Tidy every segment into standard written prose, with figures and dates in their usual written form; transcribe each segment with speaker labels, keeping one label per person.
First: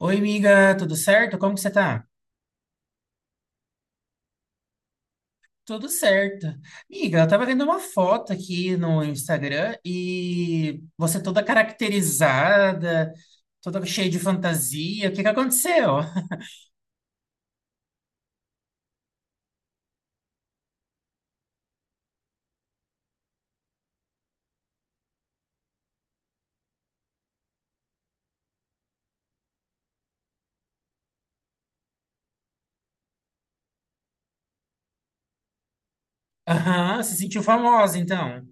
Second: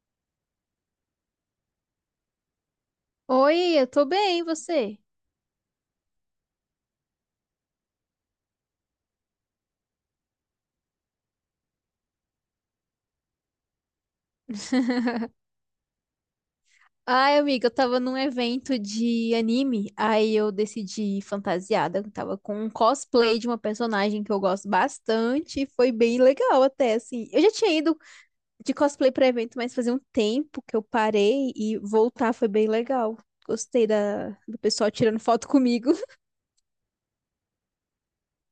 Speaker 1: Oi, amiga, tudo certo? Como que você tá?
Speaker 2: Oi, eu tô bem, e você?
Speaker 1: Tudo certo. Amiga, eu tava vendo uma foto aqui no Instagram e você toda caracterizada, toda cheia de fantasia. O que que aconteceu?
Speaker 2: Ai, amiga, eu tava num evento de anime, aí eu decidi ir fantasiada, eu tava com um cosplay de uma personagem que eu gosto bastante, e foi bem legal até, assim. Eu já tinha ido de cosplay pra evento, mas fazia um tempo que eu parei e voltar foi bem legal. Gostei do pessoal tirando foto comigo.
Speaker 1: Aham, se sentiu famosa, então.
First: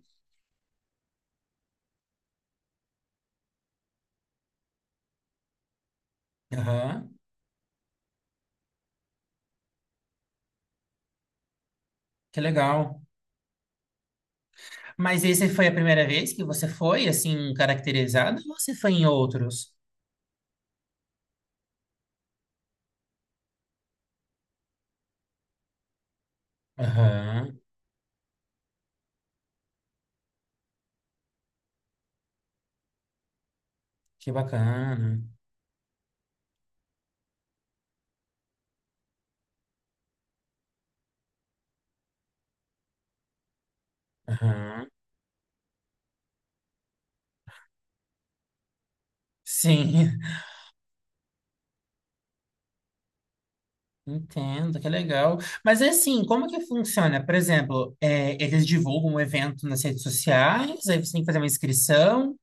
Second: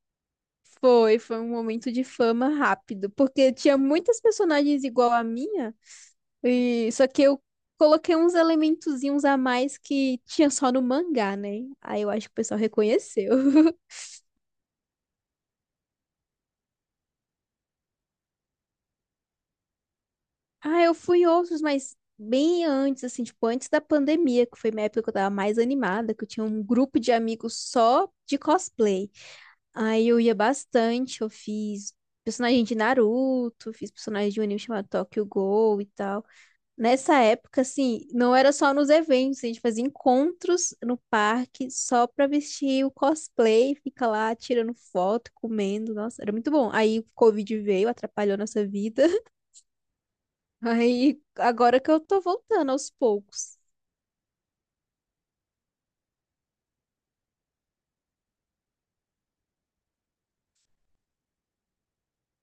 Speaker 2: Foi um momento de fama rápido, porque tinha muitas personagens igual a minha. E, só
Speaker 1: Aham,
Speaker 2: que eu coloquei uns elementozinhos a mais que tinha só no mangá, né? Aí eu acho que o
Speaker 1: que
Speaker 2: pessoal
Speaker 1: legal.
Speaker 2: reconheceu.
Speaker 1: Mas esse foi a primeira vez que você foi, assim, caracterizada ou você foi em outros?
Speaker 2: Ah, eu fui em outros, mas bem antes, assim, tipo, antes da pandemia, que foi minha época que eu tava mais animada, que eu tinha um grupo de amigos
Speaker 1: Aham,
Speaker 2: só de cosplay. Aí eu ia bastante, eu fiz personagem de Naruto, fiz personagem
Speaker 1: que
Speaker 2: de um anime chamado
Speaker 1: bacana.
Speaker 2: Tokyo Ghoul e tal. Nessa época, assim, não era só nos eventos, a gente fazia encontros no parque só pra vestir o cosplay, fica lá tirando
Speaker 1: Aham,
Speaker 2: foto, comendo, nossa, era muito bom. Aí o Covid veio, atrapalhou nossa vida.
Speaker 1: sim.
Speaker 2: Aí agora que eu tô voltando aos poucos.
Speaker 1: Entendo, que legal. Mas é assim, como que funciona? Por exemplo, é, eles divulgam o evento nas redes sociais, aí você tem que fazer uma inscrição.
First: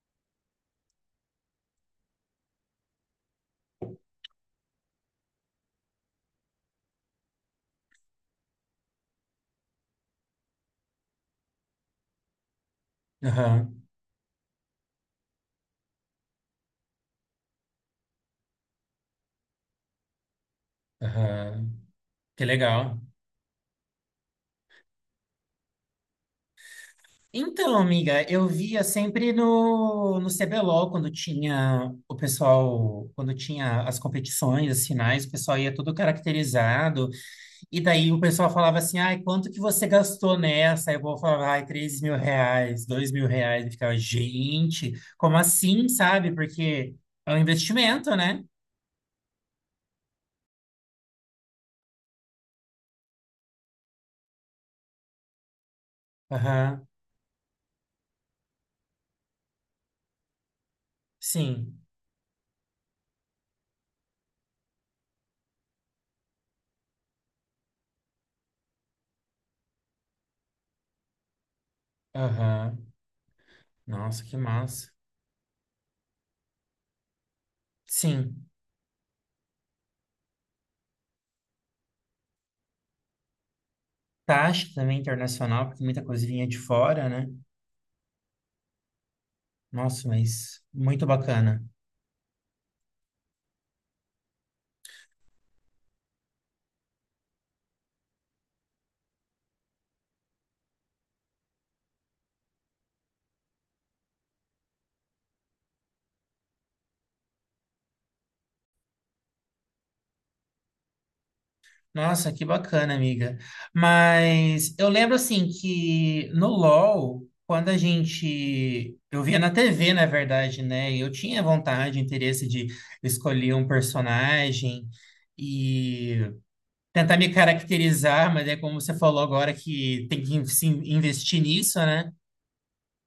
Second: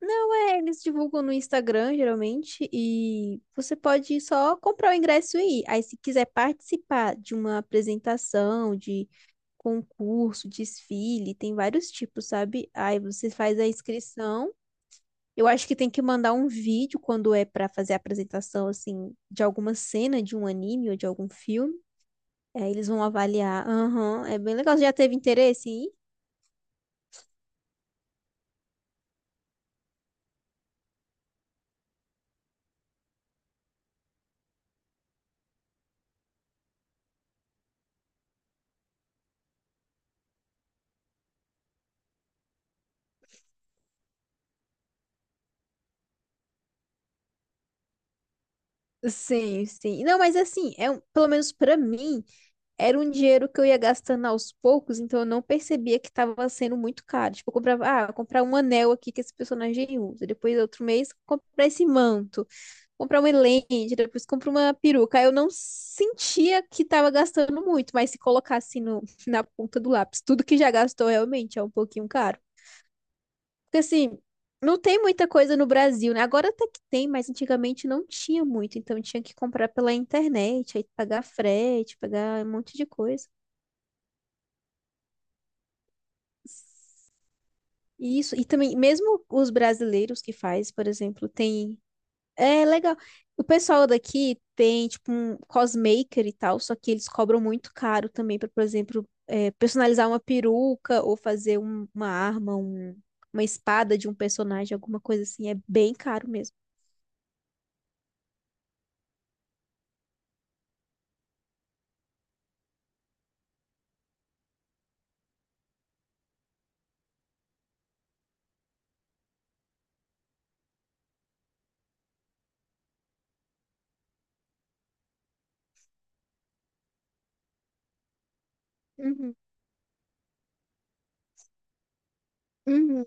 Speaker 2: Não é, eles divulgam no Instagram, geralmente, e você pode só comprar o ingresso e ir. Aí, se quiser participar de uma apresentação, de concurso, desfile, tem vários tipos, sabe? Aí você faz a
Speaker 1: Aham,
Speaker 2: inscrição. Eu acho que tem que mandar um vídeo quando é pra fazer a apresentação, assim, de alguma cena de um anime ou de algum
Speaker 1: aham.
Speaker 2: filme.
Speaker 1: Que
Speaker 2: Aí eles
Speaker 1: legal.
Speaker 2: vão avaliar. Aham, é bem legal. Você já teve interesse em ir?
Speaker 1: Então, amiga, eu via sempre no CBLOL, quando tinha o pessoal, quando tinha as competições, as finais, o pessoal ia todo caracterizado. E daí o pessoal falava assim, ai, quanto que você gastou nessa? Aí o povo falava, ai, R$ 3.000, R$ 2.000. E ficava, gente, como assim, sabe? Porque é um investimento, né?
Speaker 2: Sim, sim. Não, mas assim, pelo menos pra mim. Era um dinheiro que eu ia gastando aos poucos, então eu não percebia que estava sendo
Speaker 1: Aham,
Speaker 2: muito caro. Tipo, eu comprava, ah, vou comprar um anel aqui que esse personagem usa. Depois, outro mês, comprar
Speaker 1: sim.
Speaker 2: esse manto, comprar uma lente, depois comprar uma peruca. Aí eu não sentia que estava gastando muito, mas se colocasse no, na ponta do lápis, tudo que já gastou realmente é um pouquinho caro.
Speaker 1: Aham.
Speaker 2: Porque assim,
Speaker 1: Nossa, que
Speaker 2: não
Speaker 1: massa.
Speaker 2: tem muita coisa no Brasil, né? Agora até que tem, mas antigamente não tinha
Speaker 1: Sim.
Speaker 2: muito, então tinha que comprar pela internet, aí pagar frete, pagar um monte de coisa.
Speaker 1: Taxa também internacional, porque muita coisa vinha de fora, né?
Speaker 2: Isso, e também, mesmo os
Speaker 1: Nossa,
Speaker 2: brasileiros que
Speaker 1: mas
Speaker 2: faz, por
Speaker 1: muito
Speaker 2: exemplo,
Speaker 1: bacana.
Speaker 2: tem. É legal. O pessoal daqui tem, tipo, um cosmaker e tal, só que eles cobram muito caro também para, por exemplo, personalizar uma peruca ou fazer uma arma, uma espada de um personagem, alguma coisa assim. É bem caro mesmo.
Speaker 1: Nossa, que bacana, amiga. Mas eu lembro assim que no LoL, quando a gente. Eu via na TV, na verdade, né? E eu tinha vontade, interesse de escolher um personagem e tentar me caracterizar, mas é como você falou
Speaker 2: Uhum,
Speaker 1: agora que tem que se investir nisso, né?
Speaker 2: uhum.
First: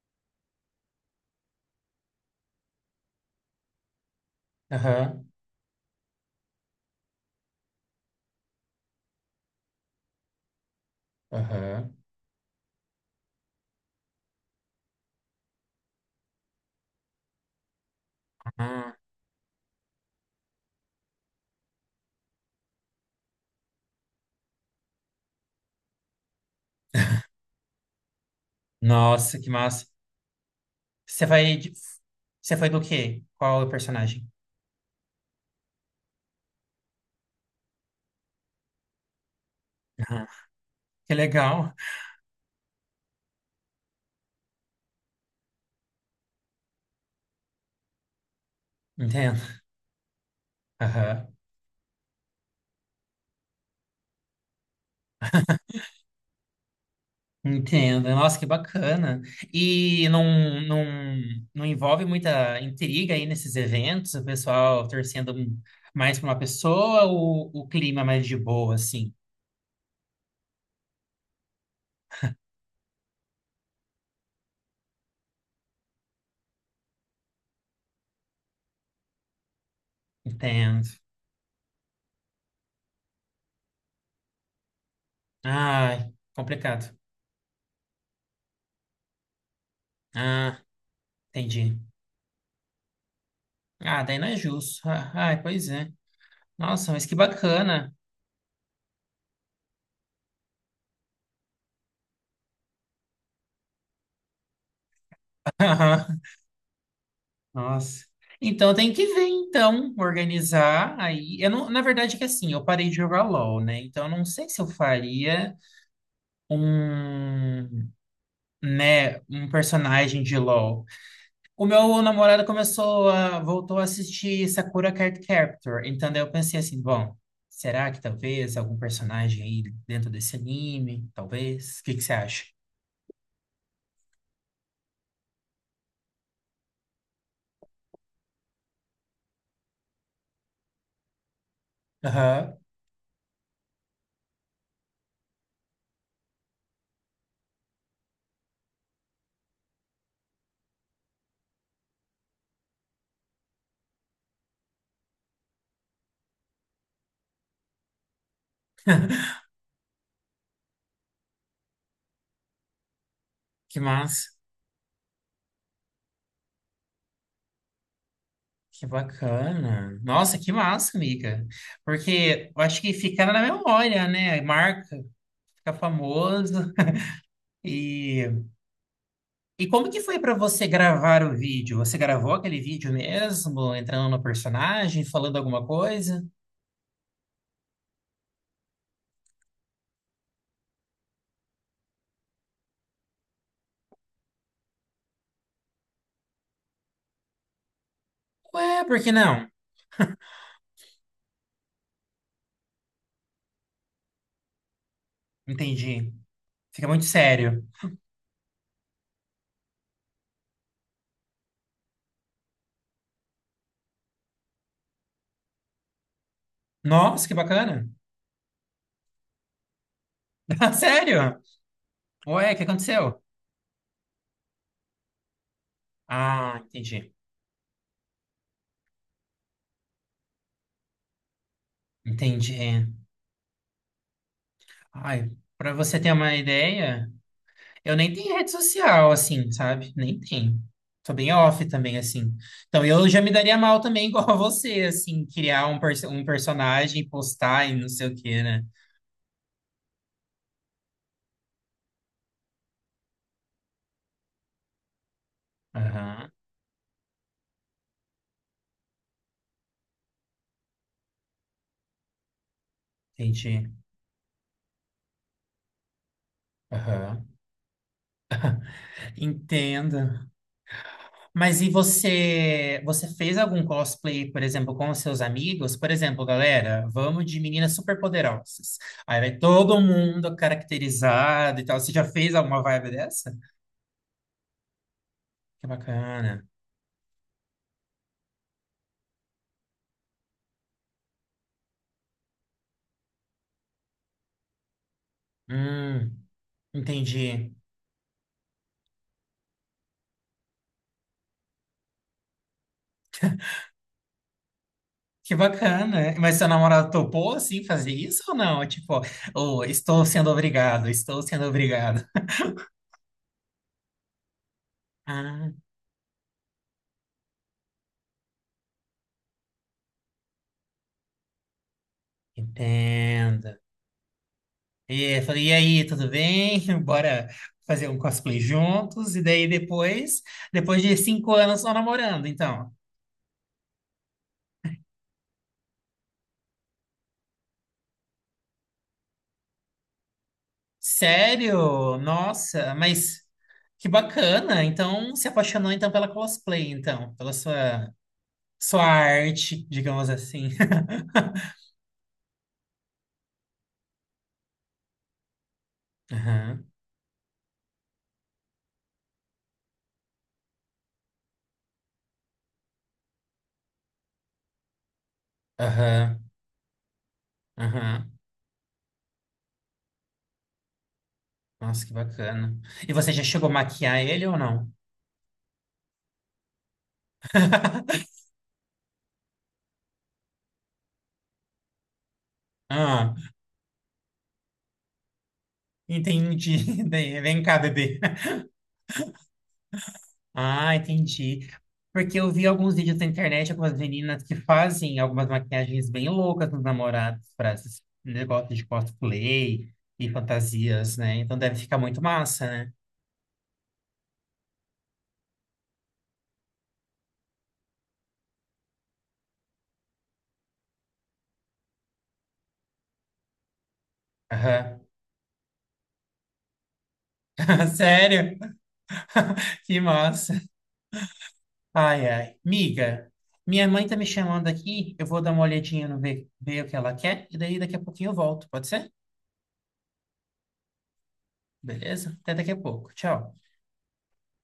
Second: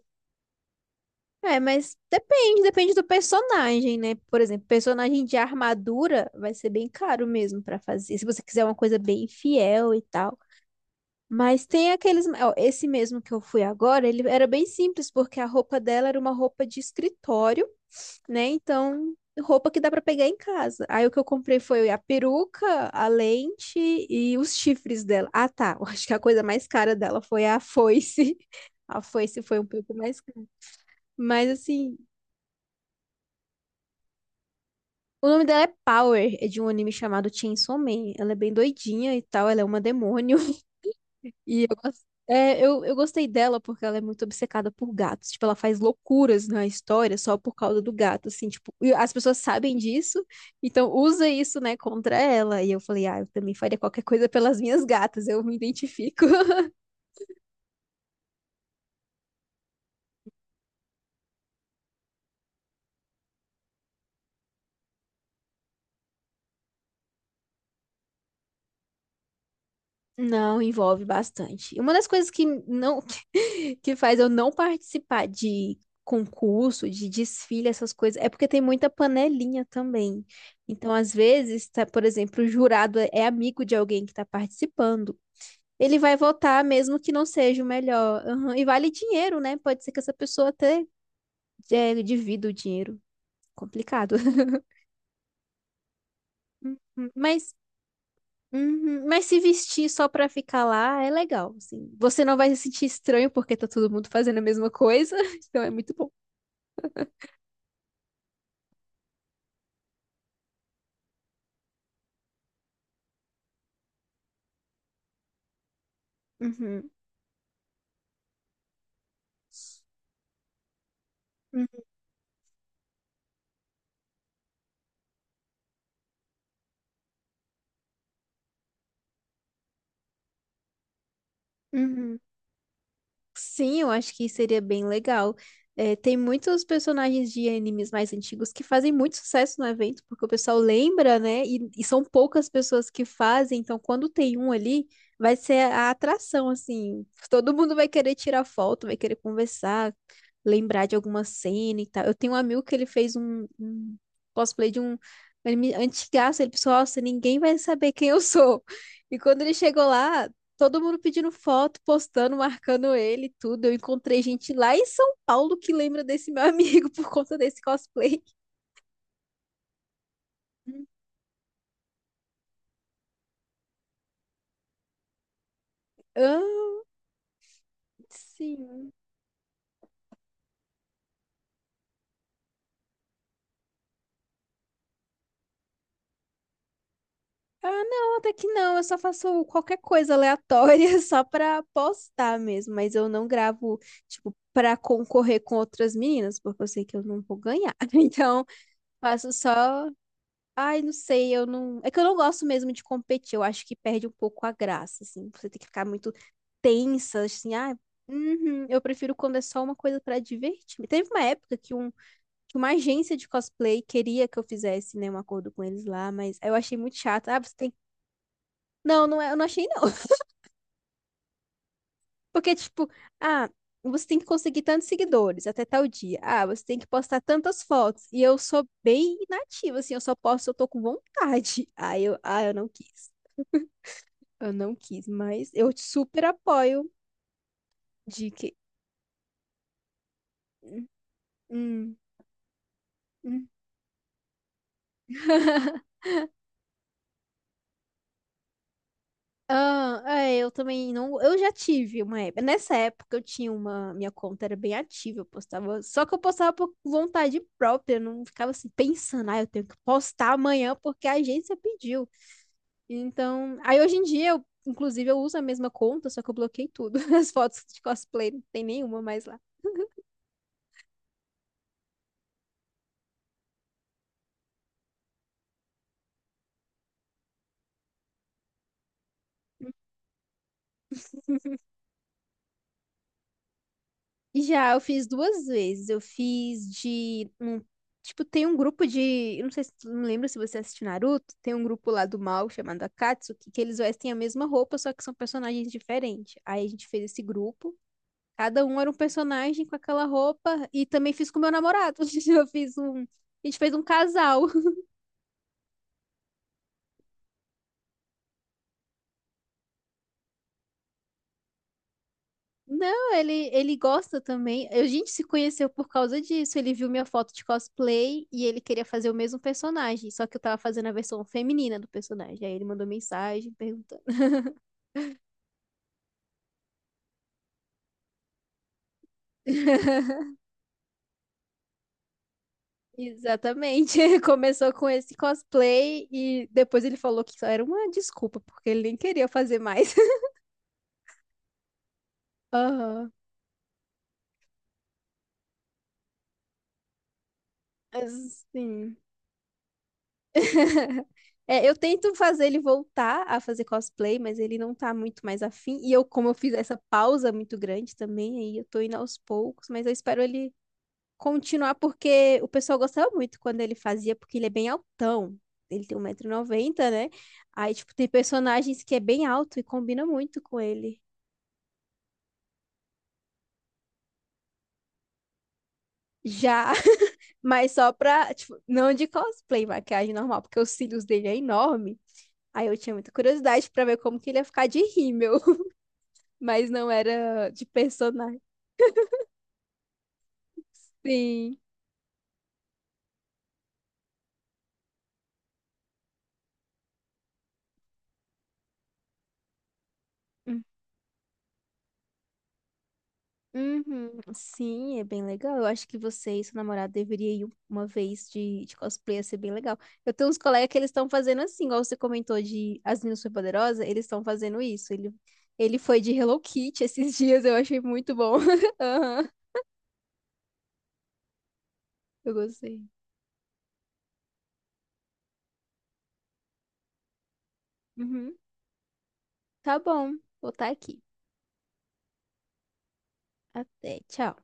Speaker 2: É, mas depende, depende do personagem, né? Por exemplo, personagem
Speaker 1: Aham,
Speaker 2: de armadura vai ser bem caro mesmo para fazer. Se você quiser uma coisa bem fiel e tal. Mas tem
Speaker 1: aham.
Speaker 2: aqueles, ó, esse mesmo que eu fui agora, ele era bem simples, porque a roupa dela era uma roupa de escritório, né?
Speaker 1: Ah,
Speaker 2: Então, roupa que dá pra pegar em casa. Aí o que eu comprei foi a peruca, a lente e os chifres dela. Ah, tá. Eu acho que a coisa mais cara dela foi a foice. A
Speaker 1: nossa,
Speaker 2: foice
Speaker 1: que
Speaker 2: foi um
Speaker 1: massa.
Speaker 2: pouco mais cara.
Speaker 1: Você
Speaker 2: Mas
Speaker 1: vai.
Speaker 2: assim.
Speaker 1: Você foi do quê? Qual é o personagem?
Speaker 2: O nome dela é Power, é de um anime chamado Chainsaw Man. Ela é bem doidinha e tal, ela é uma
Speaker 1: Aham.
Speaker 2: demônio.
Speaker 1: Que
Speaker 2: E
Speaker 1: legal.
Speaker 2: eu, eu gostei dela porque ela é muito obcecada por gatos. Tipo, ela faz loucuras na história só por causa do gato, assim, tipo, e as pessoas
Speaker 1: Entendo.
Speaker 2: sabem disso, então
Speaker 1: Aham.
Speaker 2: usa isso, né, contra ela. E eu falei, ah, eu também faria qualquer coisa pelas minhas gatas, eu me identifico.
Speaker 1: Entendo. Nossa, que bacana. E não envolve muita intriga aí nesses eventos, o pessoal torcendo mais para uma pessoa ou o clima é mais de boa, assim?
Speaker 2: Não, envolve bastante. E uma das coisas que não que faz eu não participar de concurso, de desfile, essas coisas, é porque tem muita panelinha também.
Speaker 1: Entendo.
Speaker 2: Então, às vezes, tá, por exemplo, o jurado é amigo de alguém que está participando. Ele
Speaker 1: Ai,
Speaker 2: vai votar
Speaker 1: complicado.
Speaker 2: mesmo que não seja o melhor. Aham, e vale dinheiro, né? Pode ser que essa pessoa
Speaker 1: Ah,
Speaker 2: até
Speaker 1: entendi.
Speaker 2: divida o dinheiro.
Speaker 1: Ah,
Speaker 2: Complicado.
Speaker 1: daí não é justo. Ah, ai, pois é. Nossa, mas que
Speaker 2: Mas
Speaker 1: bacana.
Speaker 2: Uhum. Mas se vestir só pra ficar lá é legal, assim. Você não vai se sentir estranho porque tá todo mundo fazendo a mesma coisa, então é muito bom.
Speaker 1: Nossa. Então tem que ver, então, organizar aí. Eu não, na verdade é que assim, eu parei de jogar LOL, né? Então eu não sei se eu faria.
Speaker 2: Uhum,
Speaker 1: Um, né, um personagem de LoL. O
Speaker 2: uhum,
Speaker 1: meu namorado começou a, voltou a assistir Sakura Card Captor, então daí eu pensei assim, bom, será que talvez algum personagem aí dentro desse anime, talvez? O que que você
Speaker 2: uhum.
Speaker 1: acha?
Speaker 2: Sim, eu acho que seria bem legal. É, tem muitos personagens de animes mais antigos que fazem muito sucesso no evento, porque o pessoal lembra, né? E são poucas
Speaker 1: Aham.
Speaker 2: pessoas que fazem, então quando tem um ali, vai ser a atração, assim. Todo mundo vai querer tirar foto, vai querer conversar, lembrar de alguma cena e tal. Eu tenho um amigo que ele fez um cosplay de um anime antigaço, ele pensou, nossa, ninguém vai saber quem eu sou. E quando ele chegou lá, todo mundo pedindo foto, postando, marcando ele, e tudo. Eu
Speaker 1: Que
Speaker 2: encontrei
Speaker 1: massa.
Speaker 2: gente lá em São Paulo que lembra desse meu amigo por conta desse cosplay.
Speaker 1: Que bacana. Nossa, que massa, amiga. Porque eu acho que fica na memória, né? Marca, fica
Speaker 2: Ah,
Speaker 1: famoso. E
Speaker 2: sim.
Speaker 1: E como que foi para você gravar o vídeo? Você gravou aquele vídeo mesmo, entrando no personagem, falando alguma coisa?
Speaker 2: Ah, não, até que não. Eu só faço qualquer coisa aleatória só pra postar mesmo. Mas eu não gravo, tipo, pra concorrer com outras meninas, porque eu sei que eu não vou ganhar. Então,
Speaker 1: Ué, por que
Speaker 2: faço
Speaker 1: não?
Speaker 2: só. Ai, não sei, eu não. É que eu não gosto mesmo de competir, eu acho que perde um pouco a graça, assim. Você tem que ficar muito
Speaker 1: Entendi. Fica muito
Speaker 2: tensa, assim,
Speaker 1: sério.
Speaker 2: uhum. Eu prefiro quando é só uma coisa pra divertir. Teve uma época que, um, que uma agência de cosplay queria que eu fizesse, né, um acordo com eles lá, mas eu achei muito
Speaker 1: Nossa,
Speaker 2: chato.
Speaker 1: que
Speaker 2: Ah, você tem.
Speaker 1: bacana.
Speaker 2: Não, não é, eu não achei, não.
Speaker 1: Sério? Ué,
Speaker 2: Porque,
Speaker 1: o que
Speaker 2: tipo,
Speaker 1: aconteceu?
Speaker 2: ah, você tem que conseguir tantos seguidores até tal dia. Ah,
Speaker 1: Ah,
Speaker 2: você tem que
Speaker 1: entendi.
Speaker 2: postar tantas fotos. E eu sou bem inativa, assim, eu só posto se eu tô com vontade. Ah, eu, ah,
Speaker 1: Entendi.
Speaker 2: eu não quis. Eu não quis,
Speaker 1: Ai,
Speaker 2: mas eu
Speaker 1: para você ter
Speaker 2: super
Speaker 1: uma
Speaker 2: apoio
Speaker 1: ideia, eu nem
Speaker 2: de
Speaker 1: tenho rede
Speaker 2: que.
Speaker 1: social, assim, sabe? Nem tenho. Tô bem off também,
Speaker 2: Hum,
Speaker 1: assim. Então, eu já me
Speaker 2: hum.
Speaker 1: daria mal também, igual a você, assim, criar um, um personagem, postar e não sei o quê, né?
Speaker 2: Ah, é, eu também não. Eu já tive uma época. Nessa época eu tinha uma. Minha conta era bem ativa, eu postava. Só que eu
Speaker 1: Aham,
Speaker 2: postava por vontade própria, eu não ficava assim pensando, ah, eu tenho que postar amanhã porque a agência pediu. Então.
Speaker 1: entendi.
Speaker 2: Aí hoje em dia, eu, inclusive, eu uso a mesma conta, só que eu bloqueei tudo.
Speaker 1: Aham.
Speaker 2: As fotos de cosplay, não tem nenhuma mais lá.
Speaker 1: Entendo. Mas e você, você fez algum cosplay, por exemplo, com os seus amigos? Por exemplo, galera, vamos de meninas superpoderosas. Aí vai todo mundo caracterizado e tal. Você já fez alguma vibe dessa?
Speaker 2: Já, eu fiz duas
Speaker 1: Que
Speaker 2: vezes. Eu
Speaker 1: bacana.
Speaker 2: fiz de um, tipo, tem um grupo de, eu não sei se tu não lembra se você assiste Naruto, tem um grupo lá do mal chamado Akatsuki, que eles vestem a mesma roupa, só que são personagens
Speaker 1: Hum,
Speaker 2: diferentes. Aí a gente fez esse
Speaker 1: entendi.
Speaker 2: grupo. Cada um era um personagem com aquela roupa e também fiz com meu namorado. Eu fiz um, a gente fez um casal.
Speaker 1: Que bacana. Mas seu namorado topou, assim, fazer isso ou não? Tipo, oh, estou sendo obrigado, estou sendo obrigado.
Speaker 2: Não, ele gosta também. A gente se
Speaker 1: Ah,
Speaker 2: conheceu por causa disso. Ele viu minha foto de cosplay e ele queria fazer o mesmo personagem, só que eu tava fazendo a versão feminina do personagem. Aí ele mandou
Speaker 1: entendo.
Speaker 2: mensagem perguntando.
Speaker 1: E eu falei, e aí, tudo bem? Bora fazer um cosplay juntos. E daí depois, depois de 5 anos só namorando, então.
Speaker 2: Exatamente. Começou com esse cosplay e depois ele falou que só era uma desculpa, porque ele nem queria fazer mais.
Speaker 1: Sério? Nossa,
Speaker 2: Aham.
Speaker 1: mas que bacana. Então, se apaixonou então pela cosplay, então, pela sua
Speaker 2: Sim.
Speaker 1: arte, digamos assim.
Speaker 2: É, eu tento fazer ele voltar a fazer cosplay, mas ele não tá muito mais afim. E eu, como eu fiz
Speaker 1: Aham,
Speaker 2: essa pausa muito grande também, aí eu tô indo aos poucos, mas eu espero ele continuar, porque o pessoal gostava muito quando ele fazia, porque ele é bem altão. Ele tem um
Speaker 1: aham,
Speaker 2: 190 noventa, né? Aí, tipo, tem
Speaker 1: aham.
Speaker 2: personagens que é bem alto e combina muito com ele.
Speaker 1: Nossa, que bacana. E você já chegou a maquiar ele ou não?
Speaker 2: Já, mas só pra, tipo, não de cosplay, maquiagem normal, porque os cílios dele é enorme. Aí eu tinha muita
Speaker 1: Ah,
Speaker 2: curiosidade pra ver como que ele ia ficar de rímel. Mas
Speaker 1: entendi.
Speaker 2: não
Speaker 1: Daí, vem
Speaker 2: era
Speaker 1: cá,
Speaker 2: de
Speaker 1: bebê.
Speaker 2: personagem.
Speaker 1: Ah, entendi.
Speaker 2: Sim.
Speaker 1: Porque eu vi alguns vídeos na internet, algumas meninas que fazem algumas maquiagens bem loucas nos namorados para esses negócios de cosplay e
Speaker 2: Hum.
Speaker 1: fantasias, né? Então deve ficar muito massa, né?
Speaker 2: Uhum. Sim, é bem legal. Eu acho que você e seu namorado deveriam ir uma vez de cosplay, ia ser bem legal. Eu tenho uns colegas que eles estão fazendo assim, igual você comentou de As Meninas Superpoderosas, eles estão fazendo
Speaker 1: Aham.
Speaker 2: isso. Ele foi de Hello Kitty esses dias, eu achei muito bom.
Speaker 1: Sério?
Speaker 2: Aham,
Speaker 1: Que massa. Ai, ai.
Speaker 2: eu gostei.
Speaker 1: Miga, minha mãe tá me chamando aqui, eu vou dar uma olhadinha no ver o que ela quer, e daí daqui a pouquinho eu
Speaker 2: Uhum.
Speaker 1: volto, pode ser?
Speaker 2: Tá bom, vou estar aqui.
Speaker 1: Beleza? Até daqui a pouco. Tchau.
Speaker 2: Até, tchau.